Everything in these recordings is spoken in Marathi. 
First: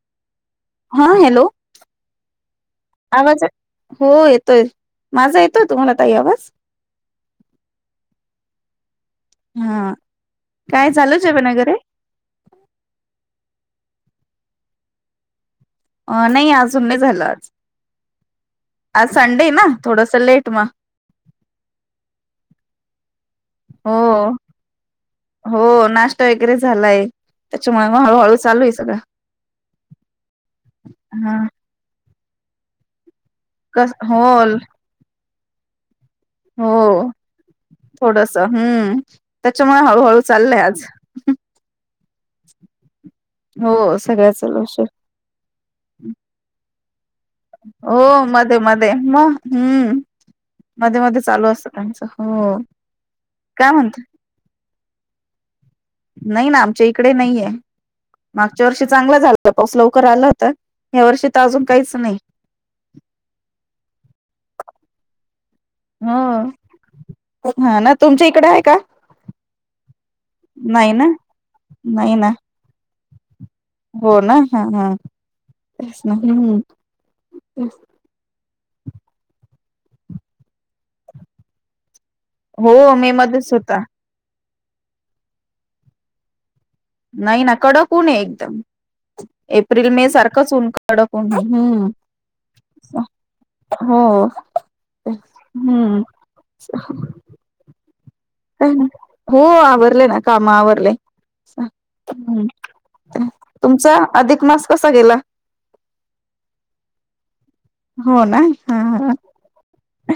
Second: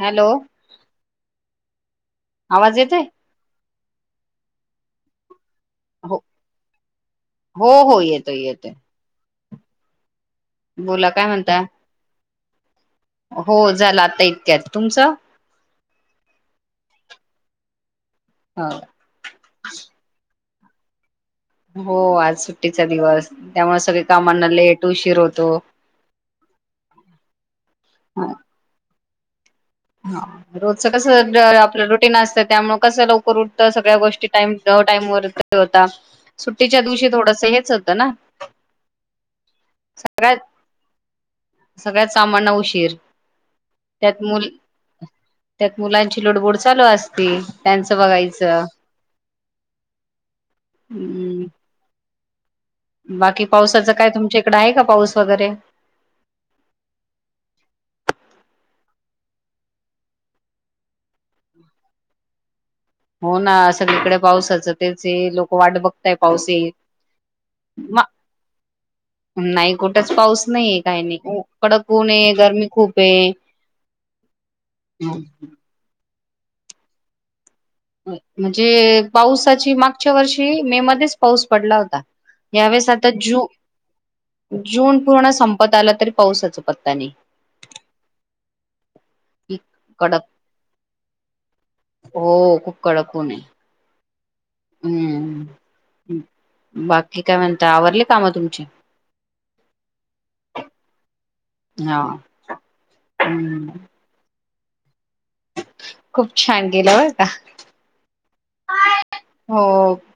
हॅलो हा हॅलो आवाज येतोय आवाज हो येतोय माझा येत. हो! हो! हो! येतोय येतोय. हां काय बोला झालं जेवण म्हणता वगैरे. हो! झालं आता इतक्यात तुमचं? अ नाही अजून नाही झालं आज हो आज संडे ना थोडस लेट. हा हो! आज सुट्टीचा दिवस त्यामुळे हो सगळे कामांना लेट हो. हो! नाश्ता वगैरे झालाय त्याच्यामुळे मग हळूहळू चालू आहे सगळं. हा रोजच कस हा आपलं रुटीन असतं त्यामुळे कसं ल करू कस सगळ्या हो गोष्टी टाइम टाइम वर होता हो सुट्टीच्या दिवशी थोडस हेच होतं ना. थोडस हम्म त्याच्यामुळे हळूहळू चाललंय आज. सगळ्याच कामांना उशीर. हो त्यात सगळ्या मु हेला उशीर. त्यात मुलांची लुडबुड चालू असते. त्यांचं हो मध्ये बघायचं मध्ये मग हम्म मध्ये मध्ये हम्म चालू असतं त्यांचं. हो. बाकी पावसाचं काय तुमच्या इकड आहे का पाऊस वगैरे? नाही ना आमच्या इकडे नाहीय. मागच्या वर्षी चांगला झाला पाऊस लवकर आला होता या वर्षी तर अजून काहीच नाही. हो ना सगळीकडे पावसाचं तेच लोक वाट बघतय पावस हो येईल. हा ना म तुमच्या इकडे आहे का? नाही कुठंच पाऊस नाहीये काही नाही कडक उऊन नाही ना आहे गरमी खूप आहे. हो ना हा हाच ना हम. म्हणजे पावसाची मागच्या वर्षी मे मध्येच पाऊस पडला होता. यावेेळेस हो आता मे जू मध्येच होता जून पूर्ण संपत आला तरी पावसाच प नाही ना कडक उण ए एकदम. एप्रिल मे कडक सारखंच ऊन कडकन हम्म. हो खूप कडक ऊन आहे. हो. हम्म बाकी काय म्हणता आवरले हो आवरले ना काम आवरले. हा हम्म. तुमचा अधिक मास कसा गेला. खूप छान गेला बर का. हो ना हा हा हो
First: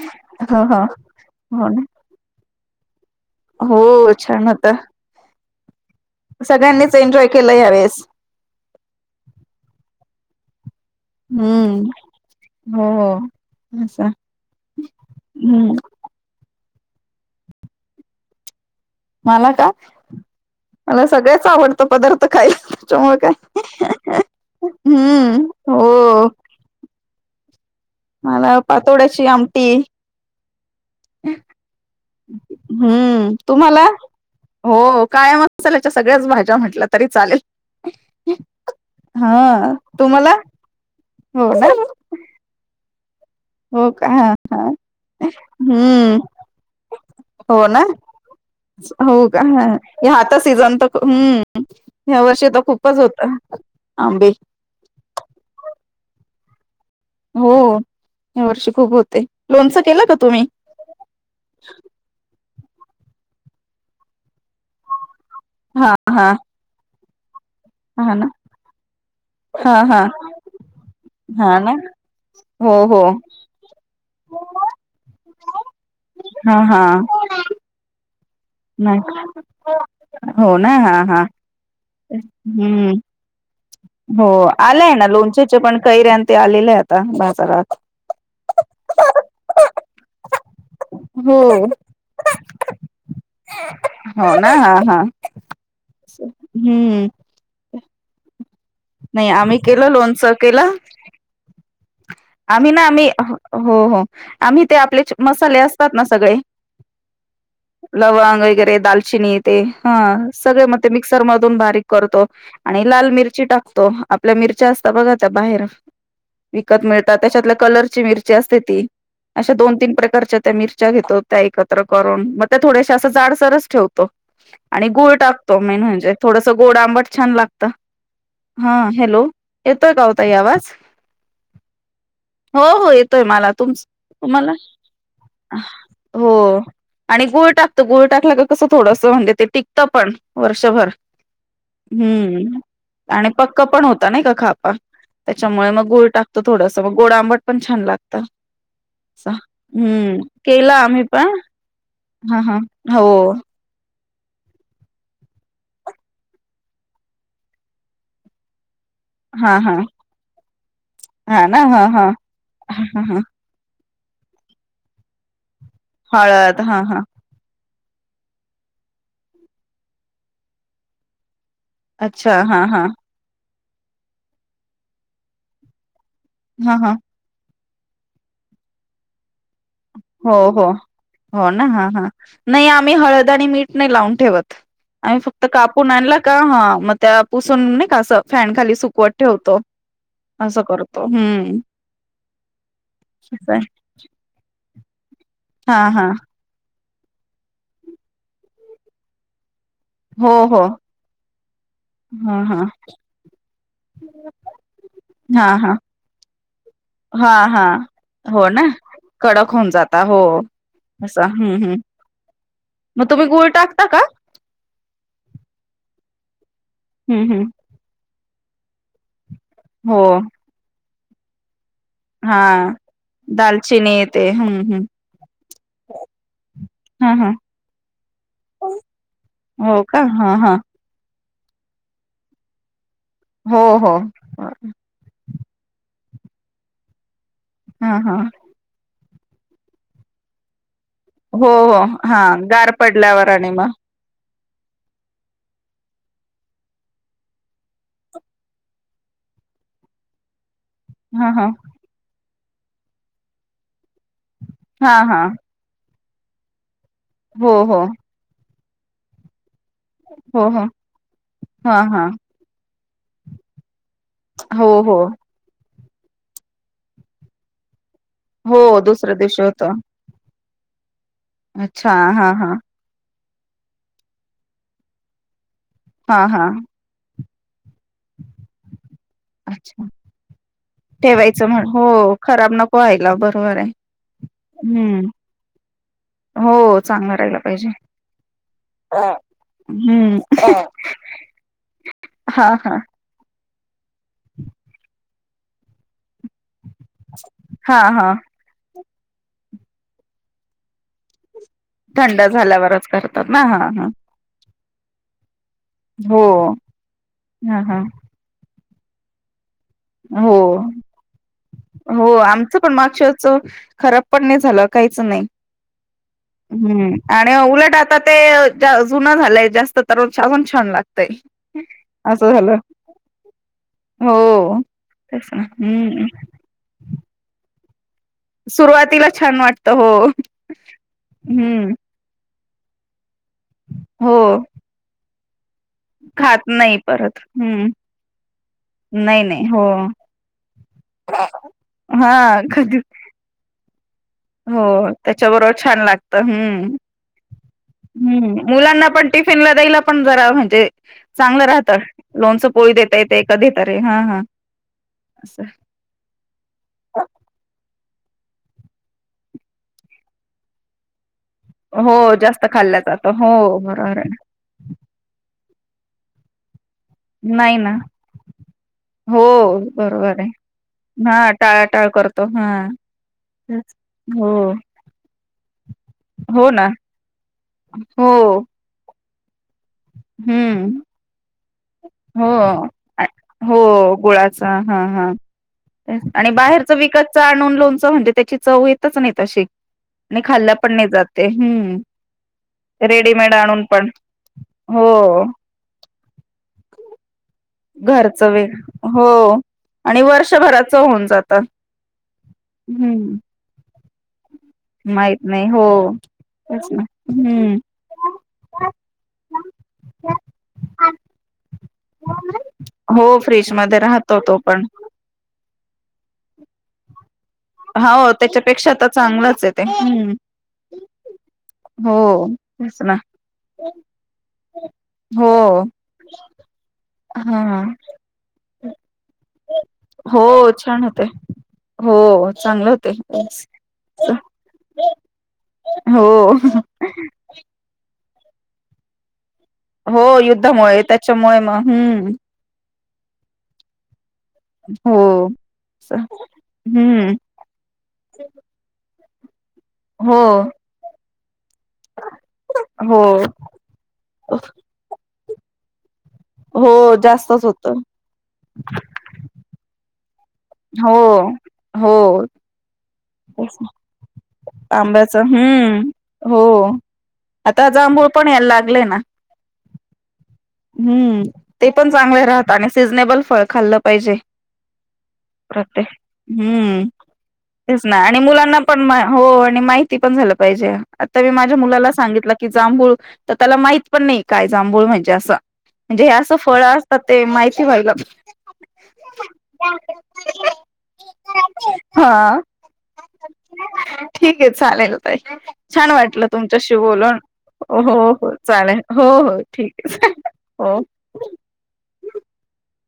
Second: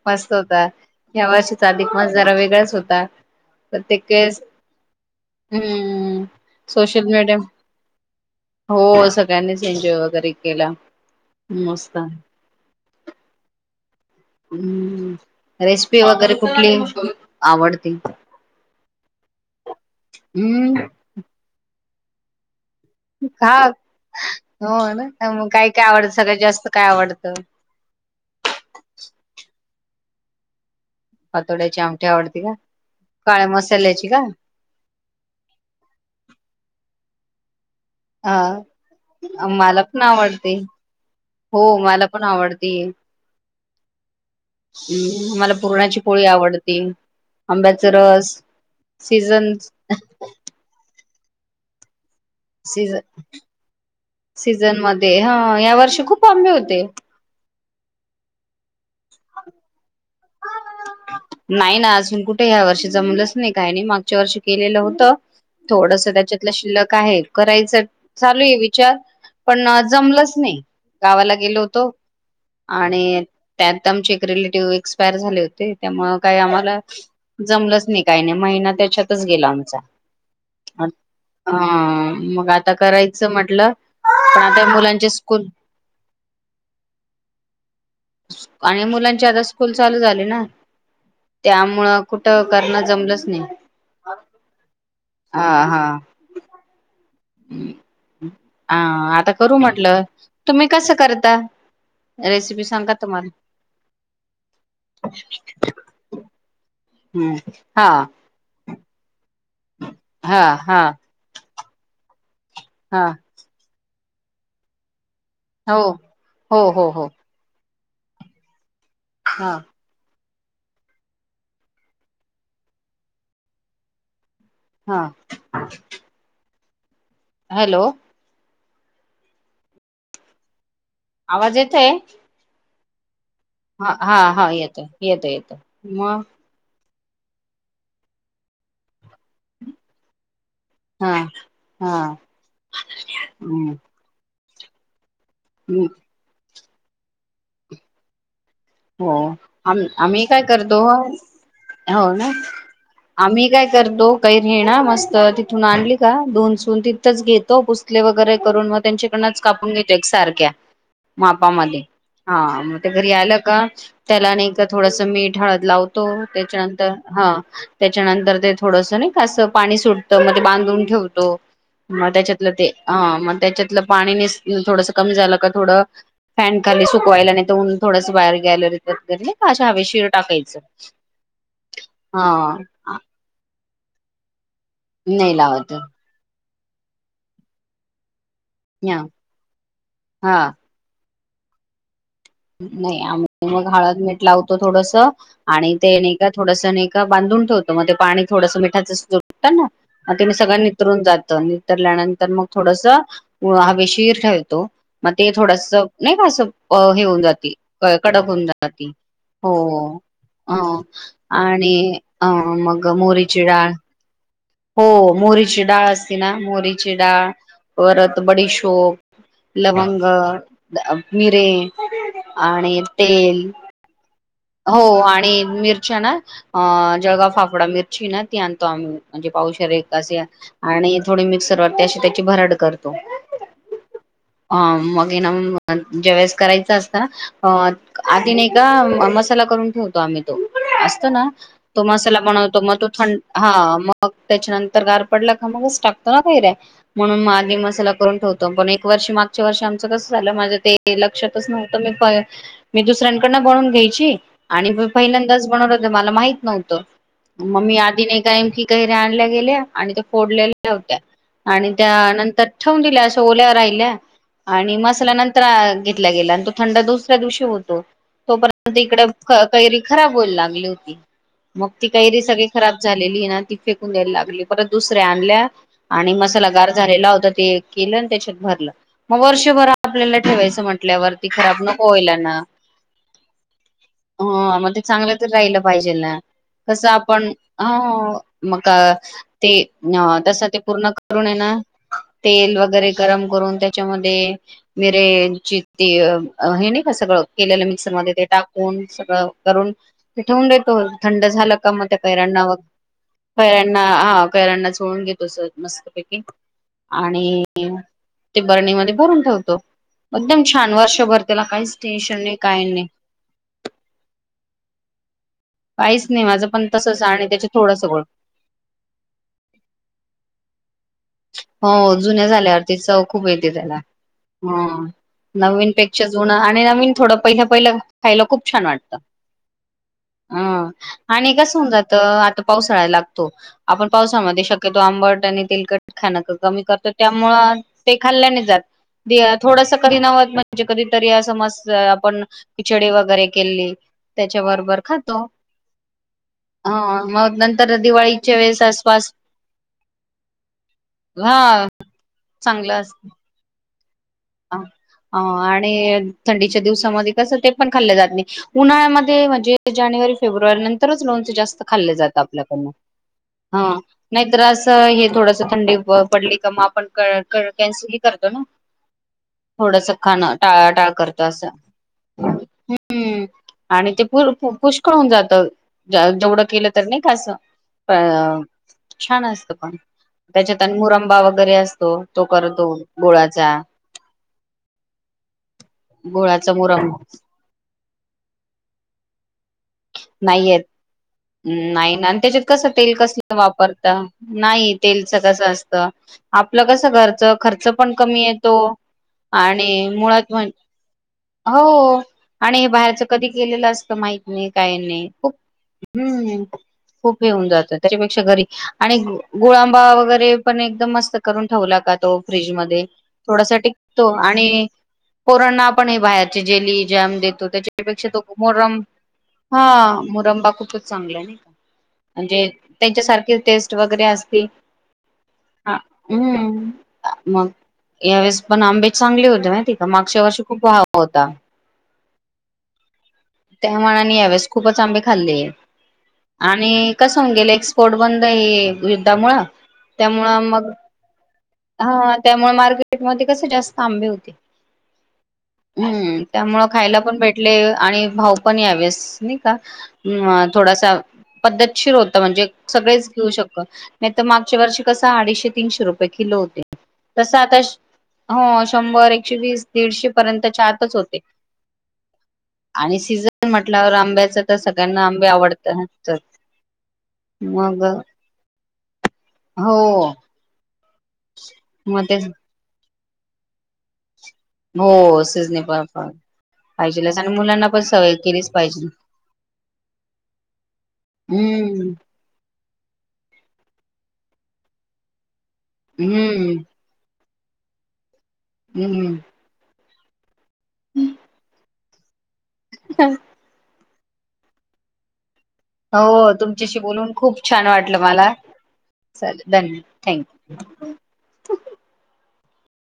मस्त हो होता हो या हो वर्षीचा ना अधिक मास जरा वेगळाच होता. हो प्रत्येक वेळेस छान होता. हम्म. हम सगळ्यांनीच सोशल एन्जॉय मीडिया केलं यावेेळेस हो सगळ्यांनीच एन्जॉय वगैरे. केला मस्त. हम्म हो हो असं. हम्म रेसिपी वगैरे कुठली आवडते. का मला सगळे च आवडतं पदार्थ खायला. त्याच्यामुळे काय हा हो ना हम्म मग काय काय आवडत हो सगळत जास्त काय आवडतं? तर. मला पातोड्याची आमटी. पातोड्याची आमटी आवडती का हम्म काळ्या तुम्हाला मसाल्याची का? हो काळया मसाल्याच्या सगळ्याच भाज्या म्हटल्या तरी. चालेल हा हा मला पण तुम्हाला आवडते. हो मला पण आवडतेय. हो का? हम्म. मला पुरणाची हम्म पोळी आवडते. हो ना, आंब्याचा रस हो का सीझन आता सीझन तर हुं. सीझ आंबे सीझन मध्ये ह या वर्षी खूप आंबे होते. हो. या वर्षी खूप होते. लोणचं केला का तुम्ही? नाही ना. अजून कुठे ह्या वर्षीचा जमलंच नाही काय नाही. मागच्या वर्षी केलेलं होत. हा थोडसं हा त्याच्यातलं शिल्लक आहे करायचं हा ना चालूयं विचार. पण हा हा जमलच नाही. गावाला गेलो हा ना होतो. हो हो आणि त्यात आमचे एक रिलेटिव्ह एक्सपायर झाले होते. त्यामुळ काही हा आम्हाला हा जमलंच नाही, काही नाही महिना नाही त्याच्यातच गेला आमचा. हो ना हा हा हा मग आता हम्म करायचं म्हटलं. हो पण आता आलाय ना मुलांचे स्कूल लोणच्याच्या पण कैऱ्या ते आलेलं आहे आता बाजारात. आणि मुलांची आता स्कूल चालू झाली ना. हो त्यामुळं कुठं करणं जमलंच नाही. अ हा. हुं. हा. नाही आता आम्ही करू केलं म्हटलं. लोणचं तुम्ही केलं कसं करता? रेसिपी आम्ही ना सांगा आम्ही तर मला. हो हो आम्ही ते आपले जे मसाले असतात ना सगळे - हम्म हा - लवंग वगैरे दालचिन - - ते ह हा सगळे म हा मिक्सर मधून बारीक करतो आणि हा लाल मिरची टाकतो. आपल्या मिरच्या असता बघा त्या बाहेर हो हो विकत हो हो मिळतात. त्यातल्या कलरची मिरची असते ती हा अशा दोन तीन प्रकारच्या - - त्या मिरच्या घेतो. त्या एकत्र करून मग त्या थोडेश्या अश्या जाडसरच ठेवतो. आणि हा गुळ टाकतो मेन म्हणजे थोडस गोड आंबट छान लागतं. हॅलो हा हॅलो येतोय का वो ताई आवाज? आवाज येतंय. हो हो येतोय मला तुमचा. तुम्हाला? येतोय येतोय येतोय मग हो. आणि गुळ टाकतो. गुळ टाकला क कसं थोडस म्हणजे ते टिकतं पण वर्षभर. हा हा हुं आणि पक्क हम्म पण होतं नाही का खा त्याच्यामुळे मग गोळ टाकतो थोडस मग गोड आंबट पण छान लागत. हो. अस आम हम्म आम्ही काय केला करतो. आम्ही पण हो ना. हा हा हो आम्ही काय करतो. कैरी हेना मस्त तिथून आणली का धून सून तिथंच घेतो पुसले वगैरे करून मग - - त्यांच्याकडनच हा हा कापून घेतो एक सारख्या हा ना मापामध्ये हा हा मग ते ह घरी ह आल्यावर - - त्याला नाही का थोडस मीठ, हळद लावतो. त्याच्यानंतर हा. त्याच्यानंतर ते थोडंसं नाही असं पाणी सुटत मग ते बांधून ठेवतो. मग अच्छा त्याच्यातलं हा ते हा ह मग त्याच्यातलं पाणी नि थोडंस कमी झालं का थोडं फॅन हा खाली हा सुकवायला नाही तर ऊन थोडंस बाहेर गॅलरीत वगैरे- - हो हो हो ना हा हा नाही आम्ही हळद आणि मीठ - - नाही लावून ठेवत. आम्ही नाही फक्त लावत कापून आणला का ह मग त्या पुसून नाही का असं? फॅन खाली हा सुकवत ठेवतो हा असं करतो हुं. नाही. आम्ही मग हळद मीठ लावतो थोडसं आणि हा ते हा नाही का थोडसं बांधून ठेवतो मग ते पाणी थोडस मिठाचं सुटतं ना ते हो मी सगळं हो नितरून जातं. उतरल्यानंतर हा मग हा थोडसं हवेशीर ठेवतो. मग ते हा हा थोडसं नाही का असं. हे होऊन हा जाते, हा कडक होऊन हो ना जाते. कडक हो होऊन हो. जाता अ असं हम्म आणि हम्म अ मग तुम्ही मोहरीची गुळ डाळ टाकता का हो. मोहरीची डाळ असते ना मोहरीची डाळ हम्म हम्म परत बडीशोप, हो लवंग, मिरे हा आणि तेल. दालचिनी येते हम्म हम्म हो. आणि मिरच्या ना हा जळगाव हा फाफडा मिरची ना ती आणतो आम्ही म्हणजे पाऊशर हो एक का हा हा आणि थोडी मिक्सरवरती अशी त्याची भरड करतो हो हो अ मग आहे ना. ज्यावेळेस करायच असतना हा हा आधी नाही का मस्त. म करून ठेवतो आम्ही तो असतो ना हो हो तो मसाला हा बनवतो गार मग तो थंड पडल्यावर आणि हा मग त्याच्यानंतर गार पडला का मगच टाकतो ना काही रय म्हणून आधी मसाला करून ठेवतो पण एक वर्षी मागच्या वर्ष आमचं कस झालं माझ ते हा लक्षातच हा नव्हतं मी मी दुसऱ्यांकडन बनून घ्यायची. आणि हा हा पहिल्यांदाच बनवलं होत मला माहित नव्हतं हो मम मी हो आधी नाही काय की काही रा आणल्या गेल्या आणि त्या हो हो फोडलेल्या होत्या आणि हा हा त्यानंतर दि अस ओल्यावर राहिल्या हो आणि हो मसाल्या नंतर ग तो थंड दुसऱ्या दिवशी होतो तोपर्यंत हो दुसऱ्या दिवशी होत इकडेरी खराब हो लाग मग ती अच्छा काहीरी हा सगळी हा खराब झालेली ना. फेकून द्यायला लागली परत दुसऱ्या आणल्या आणि हा हा मसाला गार झालेला होता ते केलं त्याच्यात भरलं मग वर्षभर अच्छा आपल्याला ठेवायचं म्हंटल्यावरती खराब नको होईला ना. यला बरोबर आहे हो मग ते हम्म चांगलं तर राहिलं पाहिजे ना. हो कस चांगला आपण राहिला ह पाहिजे. मग ते हम्म. तस हा ते पूर्ण करून येणार. तेल हा वगैरे गरम करून त्याच्यामध्ये मरेित हे नाही का सगळं केलेलं हा मिक्सर हा मध्ये ते टाकून. स करून पठवून देतो थंड झालं. म होते थंड झाल्यावरच करतात ना हा कैरैरणणा हा कैरणा सोळून घेतो मस्तपैकी हो. आणि हा हा ते बरणीमध्ये भरून ठेवतो. हो एकदम छान वर्षभर त्याला काहीच हो टेन्शन नाही आमचं काही पण नाही माक्षच. खराब पण नाही झालं काहीच नाही. पाहीस नाही. माझं पण हम्म तसच आणि त्याचे उलट थोडंसं आता गुळ ते जुनं झालंय जास्त तरजून छान लागत. हो जुन्या झाल्यावरती च खूप येते त्याला हो. तेच ना नवीन पेक्षा हम्म जुनं आणि नवीन थोडं पहिलं पहिलं. खायला खूप छान वाटत सुरुवातीला छान वाटत हो अ आणि कस होऊन हम्म. जात आता पावसाळ लागतो आपण हो पावसा शक्यतो आंबट त खा खात कमी नाही करतो परत त्यामुळ हम्म ते खाल्ल्याने जात. नाही नाही हो. थोडस कधी नव्हत म्हणजे कधीतरी समज आपण हा कधी पिचडी वगैरे केली. त्याच्या हो बरोबर खातो त्याच्याबरोबर छान लागत ह हम्मम् मग नंतर दिवाळीच्या वेळेस मुलांना पण आसपास टिफिन ला द्याला पण जरा म्हणजे हा चग राहत लोच पोळी देता येत कधी ह ह. ह आणि थंडीच्या दिवसामध्ये कस ते पण ात उन्हा फब्र खाल् हो जात जास्त आपल्याड खाल्लं जातं हो बरोबर आहे ना. नाही अस थड. थंडी पडली का मग आपण नाही ना कॅन्सल ह करतो ना. हो थोडस बरोबर खाण आहे. टाळा टाळ करत हां असं टाळाटाळ करतो हां. ह्. तेच. आणि ते पु हो पुष्कळ होऊन जात जेवढं हो ना केलं तर नाही कसं. हो. छान असत पण त्याच्यात हम्म अनमुरंबा वगैरे असतो तो करतो गोळाचा गुळाचा बाहेर मुरम व म्हणजे त्याची चव येतच नाही तशी आणि खाल्ला नाहीेत् पण नाही जात ते हम्म. नाही आणि त्याच्यात कस तेल कस रेडीमेड आणून वापरत पण नाही. हो क असत आपलं कस घच खर्च पण कमी घरचं वे येतो हो आणि मुळात म्हण वर्षभराच होऊन जात हो. आणि हे बाहेरचं हम्म कधी केेलेलं असतं माहत नाही. काही नाही माहित हो खप तेच ना खूप हे होऊन हम्म जात त्याच्यापेक्षा घरी आणि ग ांबा वगैरे पण एकदम मस्त करून ठेवला का तो फ्रीज मध्ये हो फ्रीज थोडासा मध्ये टिकतो राहतो तो पण आणि पोरांना आपण हे बाहेरची जेली जॅम देतो त्याच्यापेक्षा हो तो त्याच्यापेक्षा मोरम तर चांगलंच आहे हा ते हम्म मुरंबा खूपच चांगला आहे ना का हो म्हणजे तेच ना त्यांच्यासारखी टेस्ट वगैरे असतील हो हम्म मग हा यावेळेस पण आंबे चांगले होते माहितेय का मागच्या हो वर्षी खूप भाव छान होते होता हो चांगले होते त्यामानाने यावेळेस खूपच आंबे खाल्ले हो आणि कस गेलं एक्सपोर्ट बंद युद्धामुळे हो त्यामु मग युद्धामुळे त्याच्यामुळे मग ह हम्म त्यामुळे मे पेट मध्ये कसे जास्त आंबे होते हो हम्म त्यामुळं खायला हम्म पण भेटले आणि भाऊ पण यावेस हो का थोडासा पद्धतशीर होता म्हणजे हो सगळेच घेऊ शकत नाही तर मागच्या वर्षी कस अडीचशे तीनशे रुपये किलो हो होते जास्तच होत शंभर एकशेवीस दीडशे पर्यंतच्या आतच हो होते हो आणि सीजन मांटल्यावर आंबे आंब्याच आवडतात हम्म हो आता मग जांभूळ पण यायला लागलेय ना हो हम्म ते पण चांगले राहत आणि सिजनेबल फळ खाल्लं पाहिजे हो सिजने प्रतेक पापड हम्म पाहिजेलच आणि मुलांना तेच पण ना सवय आणि केलीच मुलांना पण पाहिजे. हो आणि माहिती पण झालं पाहिजे आता मी माझ्या मुलाला हम्म सांगितलं की जांभूळ तर त्याला माहित पण नाही काय जांभूळ म्हणजे असं म्हणजे हे असं हम्म फळ असतात ते माहित वईग हम्म हम् हा हा ठीक आहे चालेल ताई छान वाटलं हो तुमच्याशी बोलून खूप छान वाटलं हो मला हो चालेल हो हो चालेल ठीक धन्य आहे चालेले थँक्यू. हो